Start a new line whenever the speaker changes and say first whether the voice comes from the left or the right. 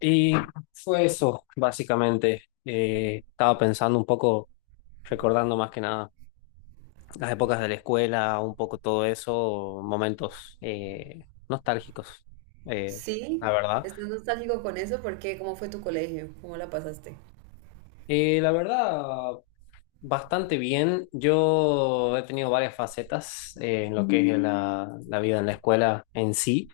left: Y fue eso, básicamente. Estaba pensando un poco, recordando más que nada las épocas de la escuela, un poco todo eso, momentos nostálgicos, eh, la
right: Sí,
left: verdad.
right: estás nostálgico con eso porque ¿cómo fue tu colegio? ¿Cómo la pasaste?
left: La verdad, bastante bien. Yo he tenido varias facetas en lo que es la vida en la escuela en sí.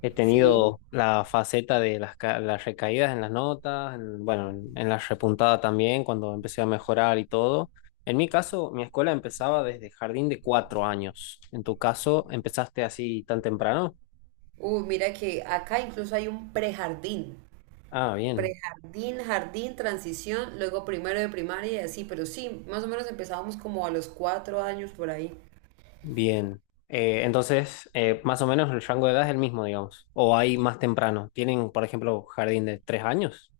left: He
right: Sí.
left: tenido la faceta de las recaídas en las notas, bueno, en la repuntada también, cuando empecé a mejorar y todo. En mi caso, mi escuela empezaba desde jardín de 4 años. En tu caso, ¿empezaste así tan temprano?
right: Mira que acá incluso hay un prejardín.
left: Ah, bien,
right: Prejardín, jardín, transición, luego primero de primaria y así, pero sí, más o menos empezábamos como a los 4 años por ahí.
left: bien. Entonces, más o menos el rango de edad es el mismo, digamos. O hay más temprano. ¿Tienen, por ejemplo, jardín de 3 años?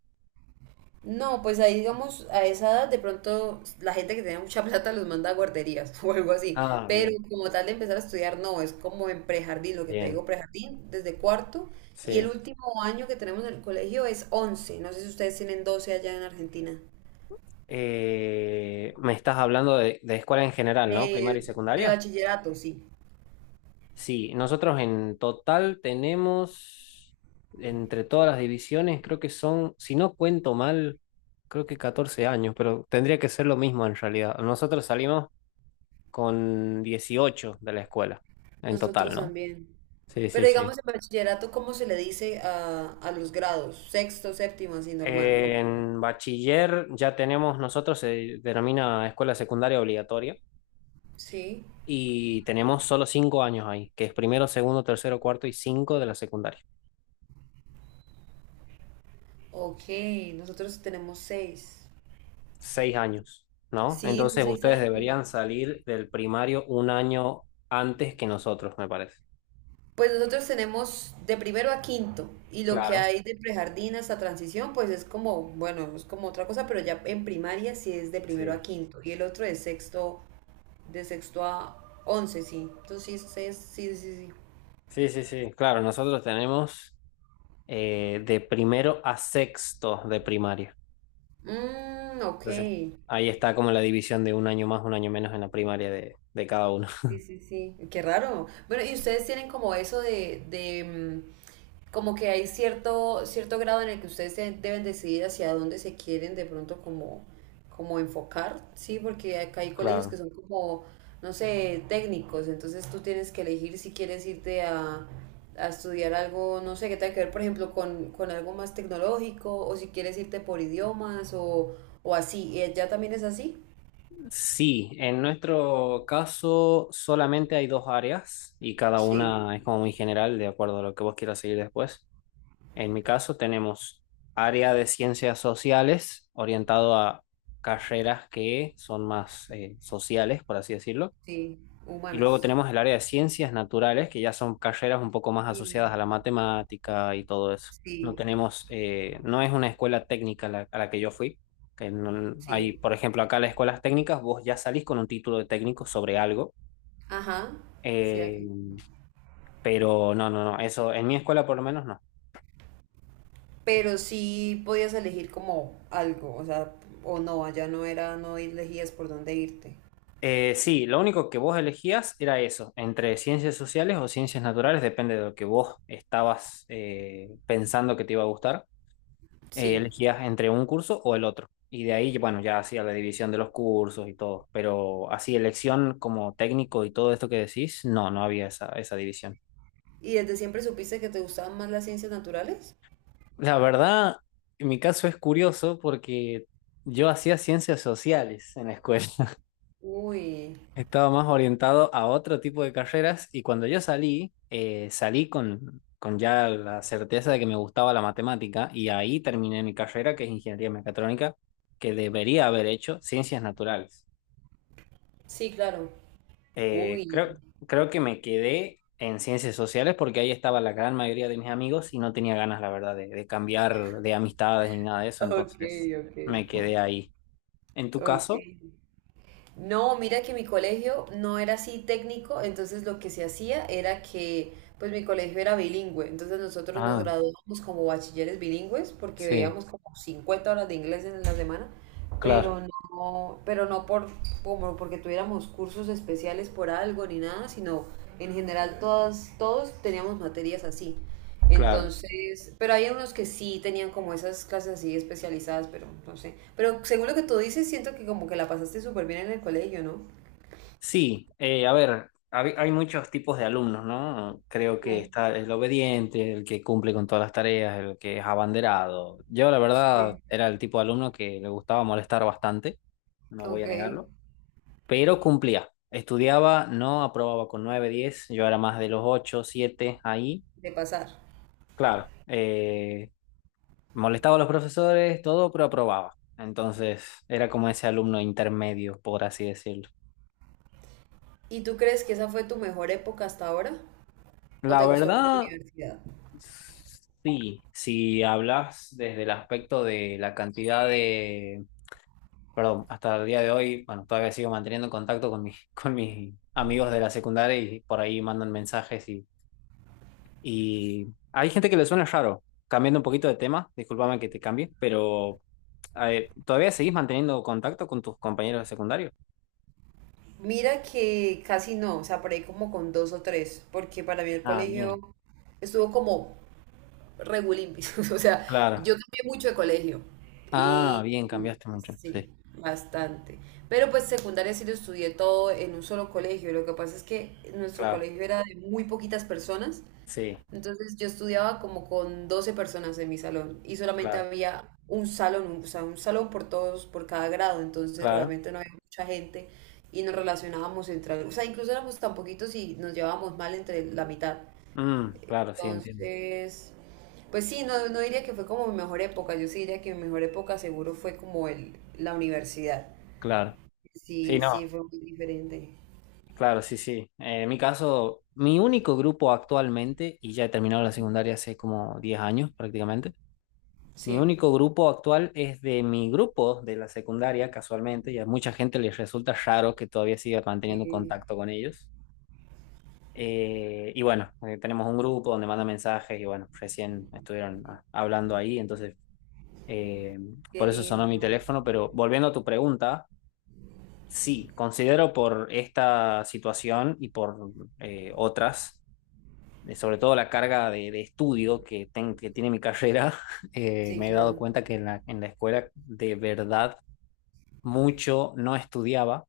right: No, pues ahí digamos, a esa edad de pronto la gente que tiene mucha plata los manda a guarderías o algo así,
left: Ah,
right: pero
left: bien,
right: como tal de empezar a estudiar no, es como en prejardín, lo que te digo,
left: bien,
right: prejardín desde cuarto y el
left: sí.
right: último año que tenemos en el colegio es 11. No sé si ustedes tienen 12 allá en Argentina,
left: Me estás hablando de escuela en general, ¿no? Primaria y
right: de
left: secundaria.
right: bachillerato, sí,
left: Sí, nosotros en total tenemos, entre todas las divisiones, creo que son, si no cuento mal, creo que 14 años, pero tendría que ser lo mismo en realidad. Nosotros salimos con 18 de la escuela, en total,
right: nosotros
left: ¿no?
right: también,
left: Sí, sí,
right: pero
left: sí.
right: digamos en bachillerato, ¿cómo se le dice a los grados? Sexto, séptimo, así normal, o ¿cómo?
left: En bachiller ya tenemos, nosotros se denomina escuela secundaria obligatoria
right: Sí,
left: y tenemos solo 5 años ahí, que es primero, segundo, tercero, cuarto y 5 de la secundaria.
right: ok, nosotros tenemos 6.
left: Seis años, ¿no?
right: Sí, son
left: Entonces
right: seis
left: ustedes
right: años.
left: deberían salir del primario un año antes que nosotros, me parece.
right: Pues nosotros tenemos de primero a quinto y lo que
left: Claro.
right: hay de prejardín hasta transición, pues es como, bueno, es como otra cosa, pero ya en primaria sí es de primero
left: Sí.
right: a quinto y el otro de sexto a once, sí. Entonces sí, sí, sí, sí. Sí.
left: Sí, sí, sí. Claro, nosotros tenemos de primero a sexto de primaria.
right: Mm, ok.
left: Entonces, ahí está como la división de un año más, un año menos en la primaria de cada uno.
right: Sí, sí, sí. Qué raro. Bueno, ¿y ustedes tienen como eso mm, como que hay cierto grado en el que ustedes deben decidir hacia dónde se quieren de pronto como enfocar, ¿sí? Porque acá hay colegios que
left: Claro.
right: son como, no sé, técnicos, entonces tú tienes que elegir si quieres irte a estudiar algo, no sé, que tenga que ver, por ejemplo, con algo más tecnológico, o si quieres irte por idiomas, o así. ¿Y allá también es así?
left: Sí, en nuestro caso solamente hay dos áreas y cada
right: Sí,
left: una es como muy general, de acuerdo a lo que vos quieras seguir después. En mi caso tenemos área de ciencias sociales orientado a carreras que son más sociales, por así decirlo.
right: sí,
left: Y luego
right: humanas.
left: tenemos el área de ciencias naturales, que ya son carreras un poco más asociadas a
right: Sí,
left: la matemática y todo eso. No
right: sí,
left: tenemos, no es una escuela técnica a la que yo fui. Que no-
right: sí.
left: Hay, por ejemplo, acá las escuelas técnicas, vos ya salís con un título de técnico sobre algo.
right: Ajá, sí, acá.
left: eh, pero no, no, no, eso en mi escuela por lo menos no.
right: Pero sí podías elegir como algo, o sea, o no, allá no era, no elegías por dónde irte.
left: Sí, lo único que vos elegías era eso, entre ciencias sociales o ciencias naturales, depende de lo que vos estabas pensando que te iba a gustar.
right: Sí.
left: Elegías entre un curso o el otro. Y de ahí, bueno, ya hacía la división de los cursos y todo. Pero así, elección como técnico y todo esto que decís, no, no había esa, esa división.
right: ¿Y desde siempre supiste que te gustaban más las ciencias naturales?
left: La verdad, en mi caso es curioso porque yo hacía ciencias sociales en la escuela.
right: Uy,
left: Estaba más orientado a otro tipo de carreras y cuando yo salí, salí con ya la certeza de que me gustaba la matemática y ahí terminé mi carrera, que es ingeniería mecatrónica, que debería haber hecho ciencias naturales.
right: sí, claro.
left: Eh,
right: Uy.
left: creo, creo que me quedé en ciencias sociales porque ahí estaba la gran mayoría de mis amigos y no tenía ganas, la verdad, de cambiar de amistades ni nada de eso,
right: Ok,
left: entonces me quedé
right: ok,
left: ahí. ¿En tu
right: ok.
left: caso?
right: No, mira que mi colegio no era así técnico, entonces lo que se hacía era que, pues mi colegio era bilingüe, entonces nosotros nos
left: Ah,
right: graduábamos como bachilleres bilingües porque
left: sí,
right: veíamos como 50 horas de inglés en la semana,
left: claro.
right: pero no, por, como porque tuviéramos cursos especiales por algo ni nada, sino en general todos teníamos materias así.
left: Claro.
right: Entonces, pero hay unos que sí tenían como esas clases así especializadas, pero no sé. Pero según lo que tú dices, siento que como que la pasaste súper bien en el colegio, ¿no?
left: Sí, a ver, hay muchos tipos de alumnos, ¿no? Creo que
right: Mm,
left: está el obediente, el que cumple con todas las tareas, el que es abanderado. Yo, la verdad,
right: sí.
left: era el tipo de alumno que le gustaba molestar bastante, no voy
right: Ok,
left: a
right: de
left: negarlo, pero cumplía. Estudiaba, no aprobaba con 9, 10. Yo era más de los 8, 7, ahí.
right: pasar.
left: Claro, molestaba a los profesores, todo, pero aprobaba. Entonces, era como ese alumno intermedio, por así decirlo.
right: ¿Y tú crees que esa fue tu mejor época hasta ahora? ¿O
left: La
right: te gustó más la
left: verdad.
right: universidad?
left: Sí, si hablas desde el aspecto de la cantidad de, perdón, hasta el día de hoy, bueno, todavía sigo manteniendo contacto con mis, con mis amigos de la secundaria y por ahí mandan mensajes y hay gente que le suena raro. Cambiando un poquito de tema, discúlpame que te cambie, pero ¿todavía seguís manteniendo contacto con tus compañeros de secundario?
right: Mira que casi no, o sea, por ahí como con dos o tres, porque para mí el
left: Ah, bien,
right: colegio estuvo como regulimpis. O sea,
left: claro.
right: yo cambié mucho de colegio.
left: Ah,
right: Y,
left: bien, cambiaste
right: y
left: mucho.
right: sí,
left: Sí,
right: bastante. Pero pues secundaria sí lo estudié todo en un solo colegio. Lo que pasa es que nuestro
left: claro,
right: colegio era de muy poquitas personas.
left: sí,
right: Entonces yo estudiaba como con 12 personas en mi salón y solamente
left: claro,
right: había un salón, o sea, un salón por todos, por cada grado. Entonces
left: claro.
right: realmente no había mucha gente y nos relacionábamos entre, o sea, incluso éramos tan poquitos y nos llevábamos mal entre la mitad.
left: Mm, claro, sí, entiendo.
right: Entonces, pues sí, no, no diría que fue como mi mejor época, yo sí diría que mi mejor época seguro fue como la universidad.
left: Claro. Sí,
right: Sí, sí,
left: no.
right: fue muy diferente.
left: Claro, sí, sí. En mi caso, mi único grupo actualmente, y ya he terminado la secundaria hace como 10 años prácticamente, mi
right: Sí,
left: único grupo actual es de mi grupo de la secundaria, casualmente, y a mucha gente les resulta raro que todavía siga manteniendo
right: sí,
left: contacto con ellos. Y bueno, tenemos un grupo donde mandan mensajes y bueno, recién estuvieron ah, hablando ahí, entonces eh,
right: qué
left: por eso sonó mi
right: lindo.
left: teléfono, pero volviendo a tu pregunta, sí, considero por esta situación y por otras. De sobre todo la carga de estudio que, que tiene mi carrera,
right: Sí,
left: me he dado
right: claro.
left: cuenta que en en la escuela de verdad mucho no estudiaba,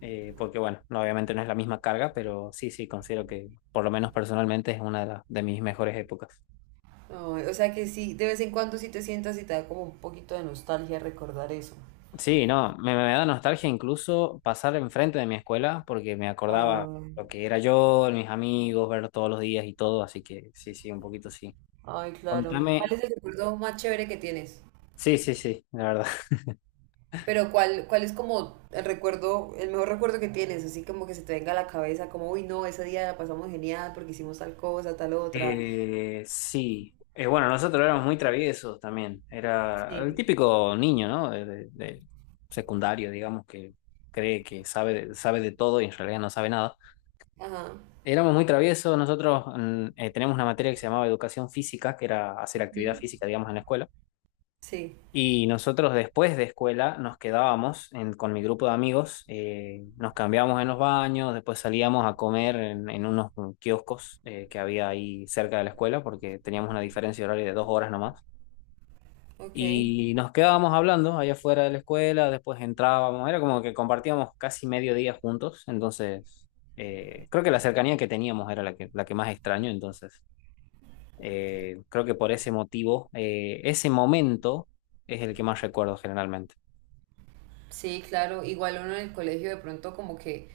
left: porque bueno, obviamente no es la misma carga, pero sí, sí, considero que por lo menos personalmente es una de, de mis mejores épocas.
right: Ay, o sea que sí, de vez en cuando sí te sientas y te da como un poquito de nostalgia recordar eso.
left: Sí, no, me da nostalgia incluso pasar enfrente de mi escuela porque me acordaba
right: Ay,
left: lo que era yo, mis amigos, verlos todos los días y todo, así que sí, sí, un poquito sí.
right: ay, claro.
left: Contame,
right: ¿Cuál es el recuerdo más chévere que tienes?
left: sí, sí, sí, la verdad.
right: Pero ¿cuál es como el recuerdo, el mejor recuerdo que tienes? Así como que se te venga a la cabeza, como, uy, no, ese día la pasamos genial porque hicimos tal cosa, tal otra.
left: Sí. Bueno, nosotros éramos muy traviesos también. Era el
right: Sí.
left: típico niño, ¿no? De secundario, digamos, que cree que sabe, sabe de todo y en realidad no sabe nada.
right: Ajá.
left: Éramos muy traviesos. Nosotros teníamos una materia que se llamaba educación física, que era hacer actividad
right: Ujú.
left: física, digamos, en la escuela.
right: Sí,
left: Y nosotros después de escuela nos quedábamos con mi grupo de amigos, nos cambiábamos en los baños, después salíamos a comer en unos kioscos que había ahí cerca de la escuela, porque teníamos una diferencia horaria de 2 horas nomás.
right: ok.
left: Y nos quedábamos hablando allá afuera de la escuela, después entrábamos, era como que compartíamos casi medio día juntos, entonces creo que la cercanía que teníamos era la que más extraño, entonces creo que por ese motivo, ese momento es el que más recuerdo generalmente.
right: Sí, claro, igual uno en el colegio de pronto como que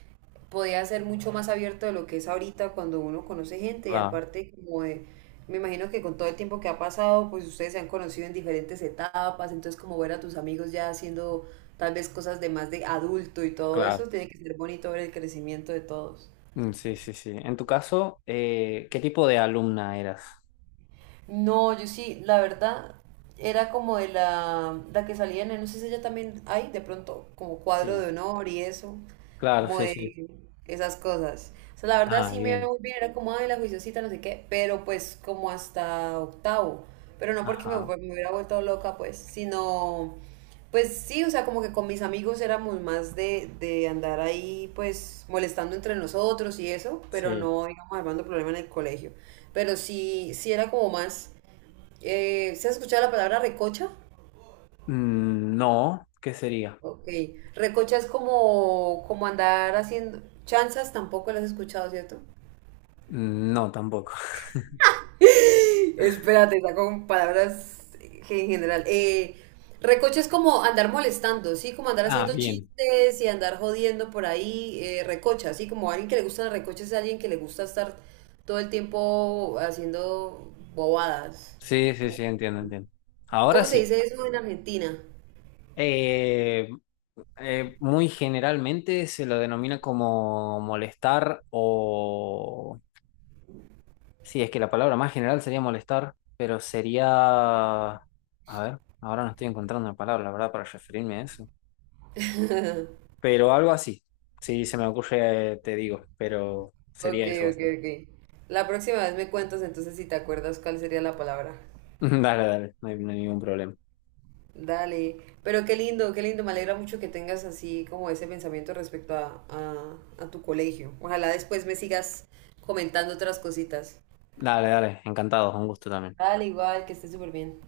right: podía ser mucho más abierto de lo que es ahorita cuando uno conoce gente y
left: Claro,
right: aparte como de, me imagino que con todo el tiempo que ha pasado, pues ustedes se han conocido en diferentes etapas, entonces como ver a tus amigos ya haciendo tal vez cosas de más de adulto y todo
left: claro.
right: eso, tiene que ser bonito ver el crecimiento de todos.
left: Mm, sí, sí, sí. En tu caso, ¿qué tipo de alumna eras?
right: No, yo sí, la verdad, era como de la que salía en, no sé si ella también hay, de pronto, como cuadro de
left: Sí,
right: honor y eso,
left: claro,
right: como
left: sí,
right: de
left: sí.
right: esas cosas. O sea, la verdad
left: Ah,
right: sí me iba
left: bien.
right: muy bien, era como, ay, la juiciosita, no sé qué, pero pues como hasta octavo, pero no porque
left: Ajá,
right: me hubiera vuelto loca, pues, sino, pues sí, o sea, como que con mis amigos éramos más de andar ahí, pues, molestando entre nosotros y eso, pero
left: sí.
right: no, digamos, armando problema en el colegio pero sí era como más. ¿Se ha escuchado la palabra recocha?
left: Mm, no, ¿qué sería?
right: Ok. Recocha es como andar haciendo. Chanzas tampoco las has escuchado, ¿cierto?
left: Mm, no, tampoco.
right: Espérate, está con palabras en general. Recocha es como andar molestando, ¿sí? Como andar
left: Ah,
right: haciendo
left: bien.
right: chistes y andar jodiendo por ahí. Recocha, ¿sí? Como alguien que le gusta la recocha es alguien que le gusta estar todo el tiempo haciendo bobadas.
left: Sí, sí,
right: ¿Cómo,
left: sí, entiendo, entiendo. Ahora
right: cómo se
left: sí.
right: dice eso en Argentina?
left: Eh, Muy generalmente se lo denomina como molestar o sí, es que la palabra más general sería molestar, pero sería... A ver, ahora no estoy encontrando una palabra, la verdad, para referirme a eso. Pero algo así. Si se me ocurre, te digo, pero
right: Ok,
left: sería eso
right: ok,
left: básicamente.
right: ok. La próxima vez me cuentas entonces si te acuerdas cuál sería la palabra.
left: Dale, dale, no hay, no hay ningún problema.
right: Dale. Pero qué lindo, qué lindo. Me alegra mucho que tengas así como ese pensamiento respecto a, tu colegio. Ojalá después me sigas comentando otras cositas.
left: Dale, dale, encantado, un gusto también.
right: Dale, igual, que estés súper bien.